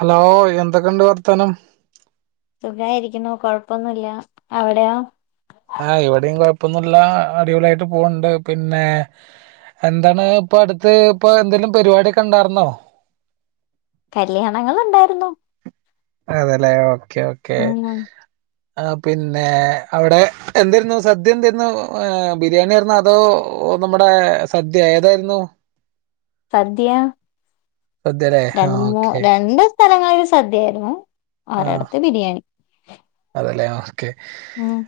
Hello എന്തൊക്കെണ്ട് വർത്താനം സുഖായിരിക്കുന്നു കൊഴപ്പൊന്നുല്ല അവടെയോ ആ ഇവിടെയും കൊഴപ്പൊന്നല്ല അടിപൊളിയായിട്ട് പോവ്ണ്ട് പിന്നെ എന്താണ് ഇപ്പൊ അടുത്ത് ഇപ്പൊ എന്തെലും പരിപാടൊക്കെണ്ടായിരുന്നോ കല്യാണങ്ങള് ണ്ടായിര്ന്നു അതെ ല്ലേ ഓക്കേ ഓക്കേ ആ പിന്നെ അവിടെ എന്തരുന്നു സദ്യ എന്തരുന്നു ബിരിയാണിരുന്നോ അതോ ഇ നമ്മുടെ സദ്യ ഏതായിരുന്നു സദ്യ സദ്യല്ലേ രണ്ട് ആഹ് മൂ ഓക്കെ രണ്ട് സ്ഥലങ്ങളില് സദ്യായിരുന്നു ആഹ് ഒരടത്ത് ബിരിയാണി ക്കെ ഉം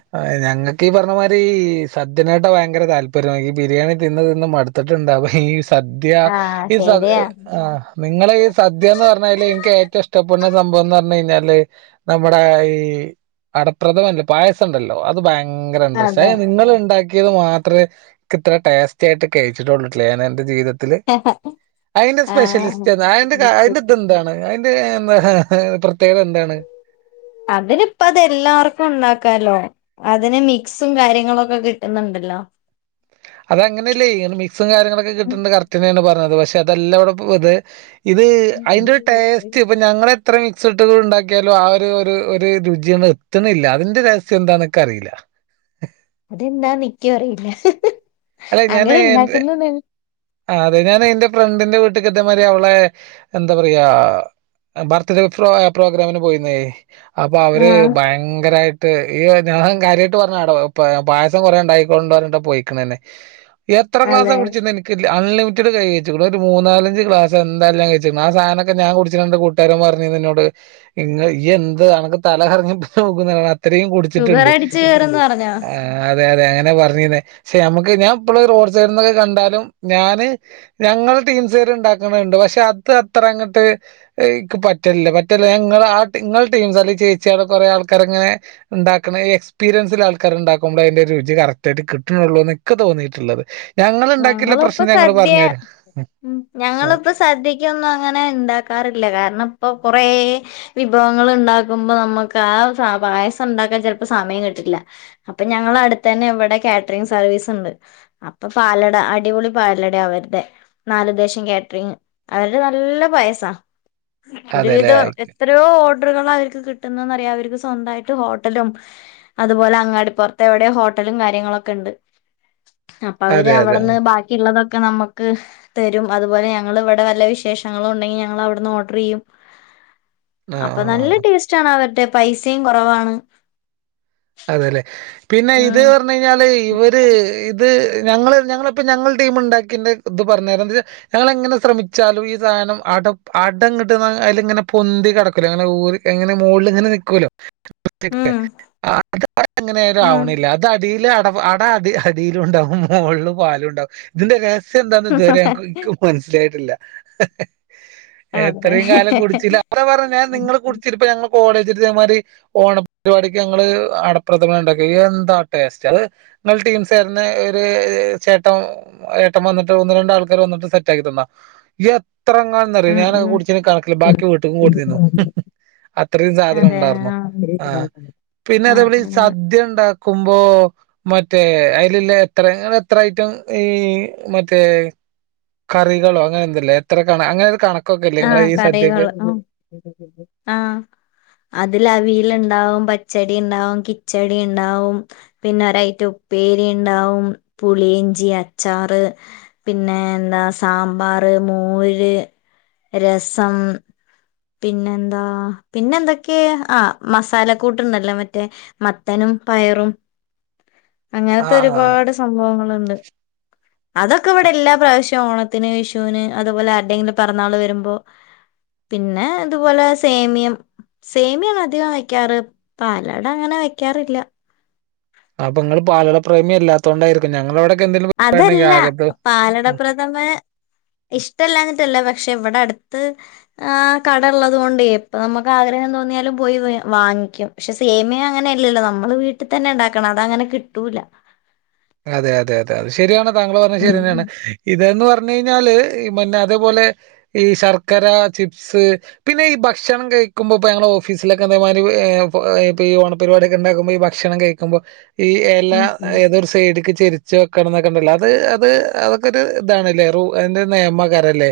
ഞങ്ങ ഈ പറഞ്ഞമാരി ഈ സദ്യനാട്ടും ഭയങ്കര താല്പര്യ ഈ ബിരിയാണി തിന്ന് തിന്ന് മട്ത്ത്ട്ടുണ്ടാവും ഈ സദ്യ ആഹ് ഈ സ ശരിയാ ആ നിങ്ങളീ സദ്യന്ന് പറഞാല് എനിക്ക് ഏറ്റവും ഇഷ്ടം [unintelligible] സംഭവം കയ്ഞാല് നമ്മുടെ ഈ അടപ്രദമല്ലെ പായസം ണ്ടല്ലോ അത് ഭയ ഭയങ്കരണ്ട്രസ്റ്റ അതെ നിങ്ങള്ണ്ടാ ക്കിയത് മാത്രേ ൻക്ക് ഇത്ര ടേസ്റ്റായിട്ട് കഴിച്ചിട്ടുള്ളൂ എന്റെ ജീവിതത്തി ത്തില് അയ്ന്റെ ആഹ് സ്പെഷ്യലിസ്റ്റ് ഏതാ അയ്ന്റെത് എന്താണ് [inaudible] അതിനിപ്പ തെല്ലാർക്കും ണ്ടാക്കാലോ അതിന് മിക്സും കാര്യങ്ങളൊക്കെ കിട്ടുന്നുണ്ടല്ലോ അത് അങ്ങനെയല്ലേ അയ്ന് മിക്സും കാര്യങ്ങളൊക്കെ ഉം കിട്ടിണ്ട് കറക്റ്റെന്നേണ് പറഞ്ഞത് പക്ഷെ അതെല്ല വിടെ ഇത് ഇത് അയ്ന്റൊരു ടേസ്റ്റ് ഇപ്പൊ ഞങ്ങളെ ത്ര മിക്സ് ഇട്ട് ണ്ടാക്കിയാലും ആ ഒരു ഒരു രുചിയൊന്ന്ത്ത്ണില്ല അതിന്റെ രഹസ്യം എന്താക്ക്റിയില്ല അതെന്താ നിക്കുറിയില്ല അല്ലെ ഞാന് എറെ ആ അതെ ഞാൻ എന്റെ ഫ്രണ്ടിന്റെ വീട്ട ട്ട്ക്ക് തേമാതിരി അവളെ എന്താ പറയാ ബർത്ത്ഡേ പ്രോഗ്രാമിന് പോയിന്നേ അപ്പൊ അവര് ആഹ് ഭയങ്കരായിട്ട് ഈ ഞാൻ കാര്യായിട്ട് പറഞ്ഞ ട്ടോ പായസംകൊറെ ണ്ടായിക്കോണ്ട് പറഞ്ഞിട്ട പോയിക്കണന്നെ എത്ര ക്ലാസ അതെ കുടിച്ചിരുന്നത് ഇൻക്ക് അൺലിമിറ്റഡ് കയ്ഞ് ഒരു മൂന്നാലഞ്ച് ക്ലാസ് എന്തായാലും ഞാൻ കയ്ച്ച്ക്ക്ണ് ആ സാധനൊക്കെ ഞാൻ കുടിച്ച്ട്ട്ണ്ട് കൂട്ടുകാരൻ പറഞ് ന്നോട് നിങ്ങ ഈ എന്ത് അൻക്ക് തല കറങ് [unintelligible] ഇത്രയും ഷുഗർ കുടിച്ചിട്ടുണ്ട് അടിച്ചു കേറുംന്ന് പറഞ്ഞോ ആ അതെ അതെ അങ്ങനെ പറഞ്ഞിന്ന പെ നമ്മുക്ക് ഞാൻ ഇപ്പോ റോഡ് സൈഡന്നൊക്കെ കണ്ടാലും ഞാന് ഞങ്ങൾ ടീം സര് ഉണ്ടാക്കണുണ്ട് പക്ഷെ അത്ര അങ്ങോട്ട്ക്ക് പറ്റില്ല പറ്റില്ല ആ ടീംസ് അല്ല ചേച്ചിയ കുറെ ആൾ ആൾക്കനെ ഉണ്ടാക്ക എസ്പീരിയൻസൽ ആൾക്കാർണ്ടാക്കുമ്പോ അതിന്റെറെ രുചി കറക് ആായിട്ട് കിട്ടണൂ പക്ക തോന്നിയിട്ടുള്ളത് ഞങ്ങള ഇപ്പ പ്രശ്നം ഞങ്ങള് സദ്യ പറഞ്ഞുതരാം ഉ ആ, ഞങ്ങളിപ്പോ സദ്യക്കൊന്നും അങ്ങനെ ഇണ്ടാക്കാറില്ല കാരണം ഇപ്പൊ കുറേ വിഭവങ്ങൾ ഉണ്ടാക്കുമ്പോ നമുക്ക് ആ പായസം ഉണ്ടാക്കാൻ ചിലപ്പോ സമയം കിട്ടിട്ടില്ല അപ്പൊ ഞങ്ങള അടുത്ത് തന്നെ ഇവിടെ കാറ്ററിങ് സർവീസ് ഉണ്ട് അപ്പൊ പാലട അടിപൊളി പാലട അവരുടെ നാലല്ദേശം കാറ്ററിങ് അവരുടെ നല്ല പായസാ അതെല്ലേ ഒരുവിധം ആയിക്കോ. എത്രയോ ഓർഡറുകൾ അവർക്ക് കിട്ടുന്നന്ന്റിയ സ്വന്തമായിട്ട് ഹോട്ടലും അതുപോലെ അങ്ങാടി പുറത്തെ എവിടെ ഹോട്ടലും കാര്യങ്ങളൊക്കെ ഉണ്ട് അവര് അതെ അതെ അവിടുന്ന് ബാക്കിയുള്ളതൊക്കെ ഒെ നമ്മക്ക് തരും അതുപോലെ ഞങ്ങ ഇവിടെ വല്ല വിശേഷങ്ങളും ഉണ്ടെങ്കിൽ ഞങ്ങ അവിടുന്ന് ഓർഡർ ചെയ്യും ആ അപ്പൊ നല്ല ആ ടേസ്റ്റ് ആണ അവരുടെ പൈസയും കുറവാണ് അതെലെ പിന്നെ ഇത് ഉം പർഞ്ഞൈഞ്ഞാല് ഇവര് ഇത്. ഞങ്ങൾ ഞങ്ങളൾപ്പം ഞങ്ങൾ ടീം ണ്ടാക്കിൻ്റെ ഇത് പറഞ്ഞര ത് ഞങ്ങളെങ്ങനെ ശ്രമിച്ചാലും ഈ സാനം ടപ്പ് അടങ്ങട്ട് [unintelligible] അയില് ങ്ങെനെ പൊന്തി കെടക്കൂലെ അങ്ങനെ ഊര് ഇങ്ങനെ മോളിൽങ്ങനെ നി നിക്കോലോ. ഉം [unintelligible] അതെങ്ങനായാലും ഉം ആവണില്ല അത് അടീൽ അട അട അടി അടീലും ഉണ്ടാവും മോളിൽ പാലുണ്ടാവും ഇതിന്റെ ര ശെ എന്താന്ന് ഇതുവരെ ഇന്ക് മനസ്സിലായിട്ടില്ല. അതെ എത്രയും കാലം കുടിച്ചില്ല പറഞ്ഞു ഞാൻ നിങ്ങള് കുടിച്ചട്ട ഇപ്പ ഞങ്ങ കോളേജ് ഇതേമാരി ഓണപരിപാടിക്ക്. ഞങ്ങള് അടപ്രഥമനാണ്ടാക്കി എന്താ ടേസ്റ്റ് അത് ങ്ങളെ ടീംസ് തര്നെ ഒര് ഹ് ചെ ട്ടം ഏട്ടം വന്നിട്ട് ഒന്ന് രണ്ട് ആൾക്കാര് വന്നിട്ട് സെറ്റ് ആക്കി തന്ന എ ഇത്രറങ്ങാന്ന്റിയ ഉം ഞാനൊക്കെ ഉം കുടിച്ചിന് കണക്കില്ല്യ ബാക്കി വീട്ടുക്കും കൊട്ന്നീനു. അത്രയും സാധന അതെ ഉണ്ടാർന്നു ആ ആഹ്. പിന്നെ ആ അതേപോലെ ഈ ആ സദ്യ ഉണ്ടാക്കുമ്പോ. മറ്റേ അയിലില്ലെ എത്ര ങ്ങളെത്ര ഐറ്റം ഈ മറ്റേ കറികളോ അങ്ങനെന്തോല്ലെ എത്ര കണ അങ്ങനൊരു കണ ആ കടേന്ന്ള്ള ആ ആ അതിലവിൽ ണ്ടാവും പച്ചടി ഇണ്ടാവും, കിച്ചടി ഇണ്ടാവും, പിന്നെ ഒരൈറ്റ ഉപ്പേരി ണ്ടാവും. പുളിയിഞ്ചി, അച്ചാറ്, ഹ് പിന്നെ എന്താ സാമ്പാർ, മോര്. രസം. പിന്നെന്താ പിന്നെന്തൊക്കെ ആ മസാല കൂട്ടുണ്ടല്ലോ മറ്റേ മത്തനും. പയറും. [inaudible] അങ്ങനത്തെ ആ ഒരുപാട് സംഭവങ്ങളുണ്ട് അതൊക്കെ ഇവിടെ എല്ലാ പ്രാവ്ശ്യ ഓണത്തിന് വിഷുന് അതുപോലെ ആരുടെങ്കിലും പെറന്നാള് വരുമ്പോ. പിന്നെ ഇതുപോലെ സേമിയം. സേമിയാണ് അധികം വെക്ക്യാറ് പാലാട അങ്ങനെ വെക്കാറില്ല. അപ്പൊ ഇങ്ങള് പാലട പ്രേമി അല്ലാത്തൊണ്ടായിരിക്കും ഞങ്ങളവിടെ. അതല്ല പാലട പ്രഥമേ ഇഷ്ട്ടല്ലാഞ്ഞ്ട്ടല്ല പ ക്ഷെ ഇവിടെ അടുത്ത് ആ കട ഉള്ളത് കൊണ്ട് ഇപ്പമ്മക്ക് ആഗ്രഹം തോന്നിയാലും പോയിവേ വ ക്കും. ക്ഷെ സേമിയ അങ്ങനെല്ലല്ലോ നമ്മള് വീട്ട് തന്നെ ണ്ടാക്കണം അതങ്ങനെ കിട്ടൂല. അതെ അതെ അതെ അത് ശരിയാണ് താങ്കൾ പറഞ്ഞൽ ശരിന്നെണ് ഉം. ഇതൊന്ന് അ പർഞ്ഞയിഞ്ഞാല് ഹ് പിന്നെ അതെപോലെ ഈ ശർക്കര, ചിപ്സ് പിന്നെ ഈ ഭക്ഷണം [unintelligible] കഴിക്കുമ്പോ ഇപ്പോ ഞങ്ങളെ ഓഫീസിലൊക്കെ ഇതെമാരി ഏഇപ്പൊ ഓണപരിവാടിക്കെ ഇണ്ടാക്കുമ്പോ ഈ ഭക്ഷണം കഴിക്കുമ്പോ. ഈ എല ഉം. ഏതൊ ട്ക്ക് ചെരിച്ച് വെക്കണന്നൊക്കെണ്ടല്ലോ അത് അത് അതൊക്കെ ഒരു ഇതാണല്ലേ റു അയിന്റൊരു നെയമേക്കാര ല്ലെ.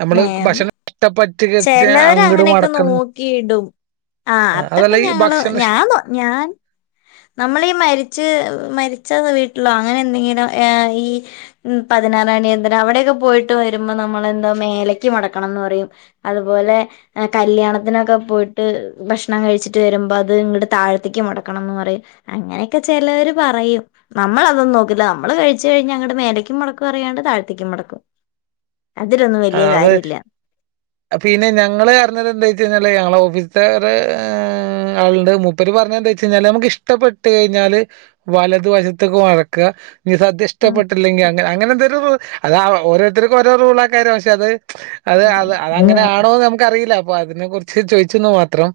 ഞമ്മള് ഭഷണം ഇഷ്ട്ടപെ ചെലവര് അങ്ങനെയൊക്കെ നോക്കിയിടും. ആ അതല്ല അതൊക്കെ ഈ ഞങ്ങള് ഭക്ഷണം ഇഷ് ഞാനോ ഞാൻ. നമ്മളീ മരിച്ച് മരി ചെന്ന വീട്ടിലോ അങ്ങനെ ന്തെങ്കിലും ഏ ഈ ഉം പതിനാറടിയന്തരം അവിടൊക്കെ പോയിട്ട് വരുമ്പോ. നമ്മളെന്തോ മേലയ്ക്ക് മടക്കണംന്ന് പറയും. അതുപോലെ എ കല്യാണത്തിനൊക്കെ പോയിട്ട് ഭക്ഷണം കഴിച്ചിട്ട് വരുമ്പോ അത് ങ്ങട്ട് താഴത്തേക്ക് മടക്കണെന്ന് പറയും അങ്ങനൊക്കെ ചേലോര് പറയും നമ്മളതൊന്നും നോക്കില്ല നമ്മള് കഴിച്ച് കഴിഞ്ഞ ങ്ങ മേലക്കും മടക്കും അറിയാണ്ട് താഴത്തേക്കും മടക്കും. [inaudible] അതിലൊന്നും വലിയ ആഹ് അത് കാര്യല്ല്യ. പിന്നെ ഞങ്ങള് റിഞ്ഞത് എന്താച്ചയിഞ്ഞാല് ഞങ്ങളെ ഓഫീസ്ൽ ത്തെ ഒര് എ ഉം ആളുണ്ട് മുപ്പര് പറഞ്ഞന്താച്ചയിഞ്ഞാൽ നമക്ക് ഇഷ്ടപ്പെട്ട് കഴിഞ്ഞാല് വലതുവശത്ത്ക്ക് മടക്ക. നി സദ്യ ഉം ഇഷ്ടപ്പെട്ടില്ലെങ്കി അങ്ങനെ അങ്ങനെന്തൊരു റു അത് ആ ഓരോരുത്തര്ക്കു ഓരോ റൂളേക്കാരം ഷേ അത്. അത് അതെ അത് അത അങ്ങനാണോന്ന് നമുക്ക്റിയില്ല അപ്പൊ അതിനെ കുറിച്ച് ചോയിച്ച്ന്നു മാത്രം.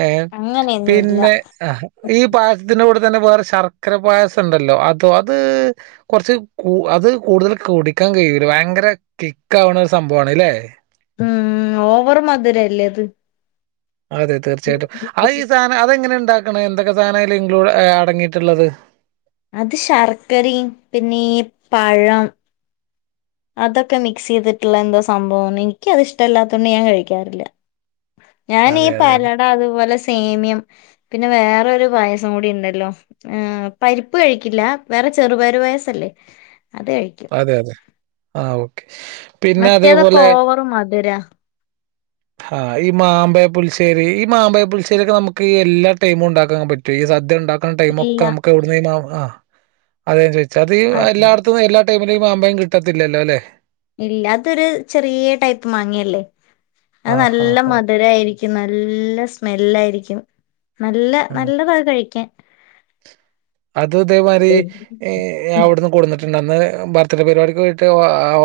ഏ അങ്ങനെയൊന്നുല്ല പിന്നെ ആ ഈ പായസത്തിന്റെ കൂടെ തന്നെ വേറെ ശർക്കര പായസം ഉണ്ടല്ലോ അതോ അത് കുറച്ച് കൂ അത് കൂടുതൽ കുടി ക്കാൻ കഴിയൂല്ല. ഭയങ്കര കിക്ക് ആവണ ഒരു സംഭവാണ് അല്ലേ. ഉം ഓവർ മധുരല്ലേ അത്. അതെ തീർച്ചയായിട്ടും. ആ ഈ സാധനം അതെങ്ങനെ ഇ ണ്ടാക്കണെ? എന്തൊക്കെ സാധന ഇൻക്ലൂട അടങ്ങിയിട്ടുള്ളത്? അത് ശർക്കരയും പിന്നെ ഈ പഴം അതൊക്കെ മിക്സ് ചെയ്തിട്ടുള്ള എന്തോ സംഭവാണ്. എനിക്ക് അത് ഇഷ്ടല്ലാത്തോണ്ട് ഞാൻ കഴിക്കാറില്ല. ഞാൻ ഈ അതെ, അതെ, അതെ. പാലട അതുപോലെ സേമിയം പിന്നെ വേറൊരു പായസം കൂടി ഉണ്ടല്ലോ. പരിപ്പ് കഴിക്കില്ല. വേറെ ചെറുപയരു പായസല്ലേ. അത് കഴിക്കും അതെ അതെ ആ ഓക്കെ. പിന്നെ മറ്റേതൊക്കെ അതേപോലെ ഓവർ മധുരാ. ആ ഈ മാമ്പയ പുളിശേരി ഈ മാമ്പയ പുളശ്ശേരിയൊക്കെ നമുക്ക് എല്ലാ ടൈമും ഉണ്ടാക്കാൻ പറ്റോ ഈ ഈ സദ്യ ഉണ്ടാക്കുന്ന ടൈം ഒക്കെ ഇല്ല നമുക്ക് എവിടുന്ന മാ അതാ ഞാൻ ചോദിച്ചേ അത് ഈ എല്ലായിടത്തുന്ന് എല്ലാ ടൈമില് ഈ മാമ്പയം കിട്ടത്തില്ലല്ലോ അല്ലെ ഇല്ല അതൊരു ചെറിയ ടൈപ്പ് മാങ്ങയല്ലേ. അത് ആ, ആ, നല്ല ആ. മധുര ആയിരിക്കുന്ന നല്ല സ്മെല്ലായിരിക്കും. നല്ല ഉം. നല്ലതാ അത് കഴിക്കാൻ അത് ഇതേമാതിരി അവിടുന്ന് കൊടുന്നിട്ട് ണ്ടന്ന് ബർത്ത്ഡേ പരിപാടിക്ക് പോയിട്ട് ഓ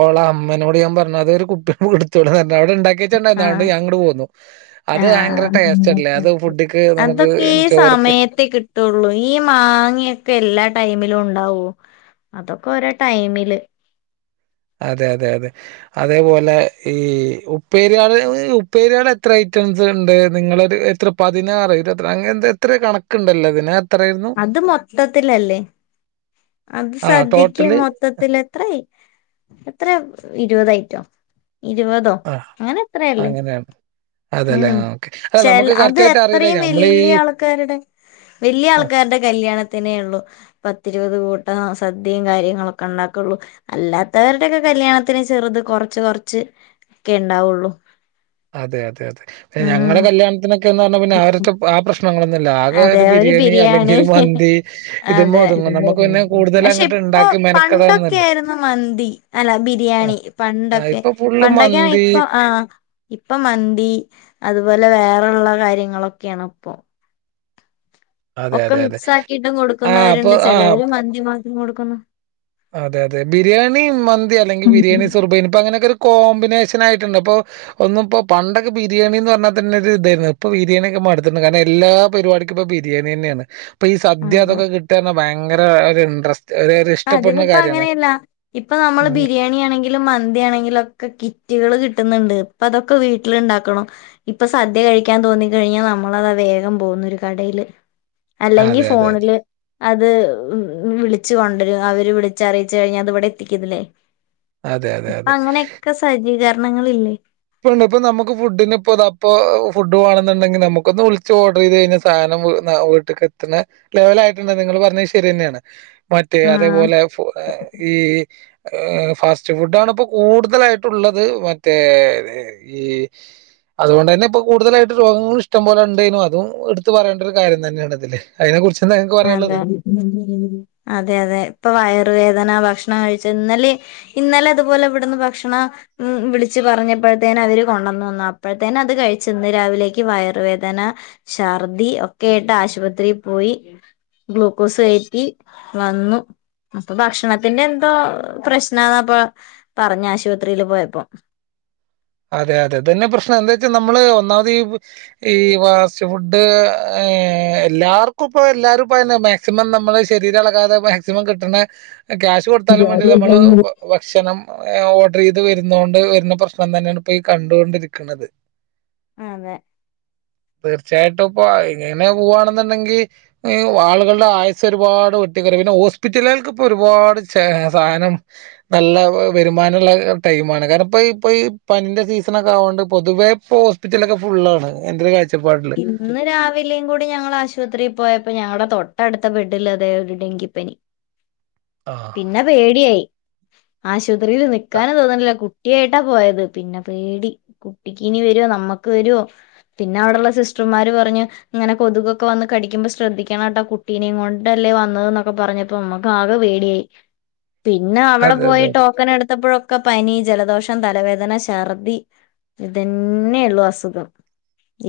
ഓൾടെ അമ്മേനോട് ഞാൻ പറഞ്ഞു അത് ഒരു കുപ്പീല് കൊടുത്തു വിടാൻ അവിടെ ഉണ്ടാക്കി വച്ചെണ്ടായിരുന്നു. ആഹ് അതോണ്ട് ഞാനിങ്ങട് പോന്നു. അത് അയങ്കര ടേസ്റ്റ് അല്ലേ. ആഹ് അത് ഫുഡ്ക്ക് നമുക്ക് അതൊക്കെ ഈ ചോറ്ക്ക് സമയത്തെ കിട്ടുള്ളൂ ഈ മാ ങ്ങെക്കെല്ലാ ടൈമിലും ഉണ്ടാവോ. അതൊക്കെ ഒരോ ടൈമില് അതെ അതെ അതെ അതേപോലെ ഈ ഉപ്പേരിയാള് ഉപ്പേരിയാള് എത്രായി ഐറ്റംസുണ്ട് നിങ്ങളൊരു എത്ര പതിനാറ് ഇരുപത്തിര അങ്ങ എത്ര എത്ര കണക്കുണ്ടല്ലോ അതിന് എത്രായിരുന്നു അത് മൊത്തത്തിലല്ലേ. അത് ആ സദ്യക്ക് ടോട്ടല് മൊത്തത്തില് എത്രായി എത്രയാ ഇരുപത് ഐറ്റോ ഇരുപതോ ആ അങ്ങനെ എത്രയല്ലേ. അങ്ങനെയാണ് അതെല്ലേ ഉം ആ ഓക്കെ അല്ല ചെല നമുക്ക് അത് കറക്റ്റ് ആയിട്ട് അറിയില്ല എത്രയും നമ്മളീ വലിയ ആൾക്കാരുടെ വലിയ ആ ആൾക്കാരുടെ ക ല്യാണത്തിനേയുള്ളൂ പത്തിരുപത് കൂട്ടോം. സദ്യയും കാര്യങ്ങളൊക്കെ ഉണ്ടാക്കൂള്ളൂ അല്ലാത്ത വരുടെയൊക്കെ കല്യാണത്തിന് ചെറുത് കൊറച്ച് കൊറച്ച് ഒക്കെ ഉണ്ടാവുള്ളു. അതെ അതെ അതെ ഞങ്ങളുടെ കല്യാണത്തിനൊക്കെ ക്ക്ന്ന് പറഞ്ഞാ പിന്നെ ആ ആ പ്രശ്നങ്ങളൊന്നും ഇല്ല ആകെ ഒരു ബിരിയാണി അല്ലെങ്കിൽ ഒരു മന്തി ഇതുമ്മേ അതെ ഒതുങ്ങു പക്ഷെ ഇപ്പൊ പണ്ടൊക്കെ മെനക്കെടാനൊന്നുല്ല ആയിരുന്നു മന്തി അല്ല ആ ബിരിയാണി പണ്ട് ആ, ണ്ടൊക്കെ ഇപ്പൊ ഫുള്ള് പണ്ടൊക്കെ മന്തി ഇപ്പൊ ആ ഇപ്പൊ മന്തി അതുപോലെ വേറെ ഒള്ള കാര്യങ്ങളൊക്കെയാണ് ഇപ്പൊ. അതെ ഒക്കെ അതെ അതെ മിക്സ് ആക്കിയിട്ടും ആ അപ്പൊ കൊടുക്കുന്നവരുണ്ട് ആ ചിലരും മന്തി മാത്രം കൊടുക്കുന്നു അതെ അതെ ബിരിയാണി മന്തി അല്ലെങ്കിൽ ബിരിയാണി സുർബയ്ന് ഇപ്പ അങ്ങനൊക്കെ ഒരു കോമ്പിനേഷൻ ആയിട്ടുണ്ട്. അപ്പോ ഒന്നും ഇപ്പോ പണ്ടൊക്കെ ബിരിയാണീന്ന് പറഞ്ഞാ തന്നെ ഒരു ഇതായിരുന്നു. ഇപ്പൊ ബിരിയാണിയൊക്കെ മടുത്തട്ടുണ്ട്. കാരണം എല്ലാ പരിപാടിക്കും ഇപ്പൊ ബിരിയാണി തന്നെയാണ്. ഇപ്പൊ ഈ സദ്യ അതെ അതൊക്കെ കിട്ട പറഞ്ഞ ഭയങ്കര ഒരു ഇൻട്രസ്റ്റ് ഒരു ഒരു ഇഷ് അതിനിപ്പെ അങ്ങനെയല്ല. ഇപ്പൊ നമ്മള് ഉം ബിരിയാണി ആണെങ്കി ങ്കിലും മന്തിയാണെങ്കിലും ഒക്കെ കിറ്റുകള് കിട്ടുന്നുണ്ട്. ഇപ്പ അതൊക്കെ വീട്ടില് ഇണ്ടാക്കണം ഇപ്പ സദ്യ കഴി കഴിക്കാൻ തോന്നിക്കഴിഞ്ഞാൽ നമ്മളതാ വേഗം പോകുന്നു ഒരു കടയില് അല്ലെങ്കിൽ അതെ അതെ ഫോണില് അത് ഉം വിളിച്ചു കൊണ്ട ണ്ട് അവര് വിളിച്ചറിയിച്ചുകഴിഞ്ഞാ അത് ഇവിടെ എത്തിക്കത്തില്ലേ. അതെ അതെ ഇപ്പ അതെ അങ്ങനൊക്കെ സജ്ജീകരണണ്ട്. കരണങ്ങളില്ലേ. ഇപ്പ ഇപ്പൊ നമുക്ക് ഫുഡിനിപ്പെദപ്പോ ഫുഡ് വേണേന്നുണ്ടെങ്കി നമുക്കൊന്ന് വിളിച്ച് ഓർഡർ ചെയ്ത് കഴിഞ്ഞ സാനം വീട്ടിലക്കെത്തണേ ലെവലായിട്ടുണ്ട്. നിങ്ങള് പറഞ്ഞ ശരി തന്നെയാണ്. മറ്റേ ആഹ് അതേപോലെ ഫോ ഈ ഏ ഫാസ്റ്റ് ഫുഡ് ആണ് ഇപ്പോ കൂടുതലായിട്ട്ള്ളത് മറ്റേ ഈ അതുകൊണ്ട് തന്നെ ഇപ്പൊ കൂടുതലായിട്ട് രോഗങ്ങളും ഇഷ്ടംപോലെ ഉണ്ടേനും അതും എടുത്ത് പറയേണ്ട ഒരു കാര്യം തന്നെയാണ് അതില്ലെ അതിനെ കുറിച്ച് എന്താ നിങ്ങക്ക് പറയാനുള്ളത് അതെ അതെ അതെ ഇപ്പൊ വയർവേദന ഭക്ഷ ഭകഷണ ഇന്നലെ അതുപലെ ഇവി ഭക്ഷ ണ വിളിച്ചു പറഞ്ഞപ്പോഴേ അവർ ടുണെന്ന് അപ്പോഴത്തേെ അത് കഴിച്ചന്ന് രാവിലക്ക് വയറുവേദന ഛർദി ഒക്കെട്ട് ആശുപത്രിയിൽ പോയി ഗ്ലൂക്കോസ് കയറ്റി വന്നു അപ്പൊ ഭക്ഷണത്തിന്റെ എന്തോ പ്രശ്നന്നപ്പ പറഞ്ഞ ആശുപത്രിൽ പോയപ്പോ അതെ അതെ അതന്നെ പ്രശ്നം എന്താ വെച്ചാൽ നമ്മള് ഒന്നാമത് ഈ ഈ ഫാസ്റ്റ് ഫുഡ് എല്ലാർക്കും ഇപ്പ എല്ലാരുംപ്പന്നെ മാക്സിമം ന നമ്മള് ശരീരംളകാതെ മാക്സിമം കിട്ടുന്ന ക്യാഷ് കൊടുത്താലും വേണ്ടില്ല നമ്മള് ഭക്ഷണം ഓർഡർ ചെയ്ത് വരുന്ന കൊണ്ട് വരുന്ന പ്രശ്നം തന്നെ പോയി കണ്ടുകൊണ്ടിരിക്കണുന്നത് അതെ [inaudible] തീർച്ചയായിട്ടും ഇപ്പ ഇങ്ങനെ പോവാവാണെന്നുണ്ടെങ്കിൽഈ ആളുകളുടെ ആയസ്സ ഒരുപാട് വെട്ടിക്കറി പിന്നെ ഹോസ്പിറ്റലുകൾക്ക ഇപ്പോ ഒരുപാട് സാധനം നല്ല വരുമാനുള്ള ടൈമാണ് കാര ഇപ്പ ഇപ്പഈ പനിന്റെ സീസണ ഒക്കെ ആകോണ്ട് പൊതുവേ ഇപ്പ ഹോസ്പിറ്റല ഒക്കെ ഫുള്ളാണ് എന്റെ കാ ഇന്ന് രാവിലെയും കൂടി ഞങ്ങൾ ആശുപത്രിയിൽ പോയ അപ്പൊ ഞങ്ങളുടെ തൊട്ട അടുത്ത ബെഡിൽ അതായ ഒരു ഡെങ്കിപ്പനി ആഹ് പിന്നെ പേടിയായി ആശുപത്രിയിൽ നിക്കാന തോന്നില്ല കു കുട്ടിയായിട്ടാ പോയത് പിന്നെ പേടി കുട്ടിക്ക് ഇനി വരോ നമ്മക്ക് വരുവോ പിന്നെ അവിടെള്ള സിസ്റ്റർമാർ പറഞ്ഞു ഇങ്ങനെ കൊതുകൊക്കെ വന്ന് കടിക്ക്പോ ശ്രദ്ധിക്കണം കേട്ടാ കുട്ടീനെ കൊണ്ടല്ലേ വന്നതൊക്കെ പറഞ്ഞപ്പോ നമ്മക്ക് ആകെ പേടിയായി പിന്നെ അവിടെ അതെ പോയി അതെ അതെ ടോക്കൻ എടുത്തപ്പോഴൊക്ക ഒക്ക പനി ജലദോഷം തലവേദന ഛർദി ഇതെന്നെ ഉള്ളു അസുഖം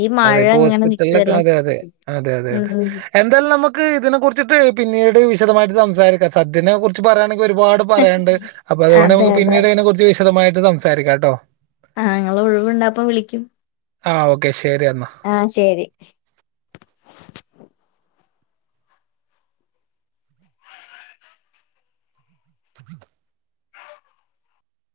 ഈ അതെ മഴ ഇപ്പൊ ഇങ്ങനെ ഹോസ്പിറ്റലിലക്കെ നിക്കല്ലേ അതെ അതെ അതെ അതെ അതെ ഉം എന്തായാലും നമുക്ക് ഇതിനെ കുറിച്ചിട്ട് പിന്നീട് വിശദമായിട്ട് സംസാരിക്കാം സദ്യനെ കുറി പറയാണ ഒരുപാട് പറയാനുണ്ട് അപ്പൊ അതുകൊണ്ട് അതെ നമക്ക് അതെ പിന്നീട് അതിനെ കുറിച്ച് വിശദമായിട്ട് സംസാരിക്കാം കേട്ടോ ആഹ് ങ്ങൾ ഒഴിവുണ്ടപ്പ വിളിക്കും ആഹ ഓക്കെ ശരി എന്നാ ആഹ ശരി ചിൽ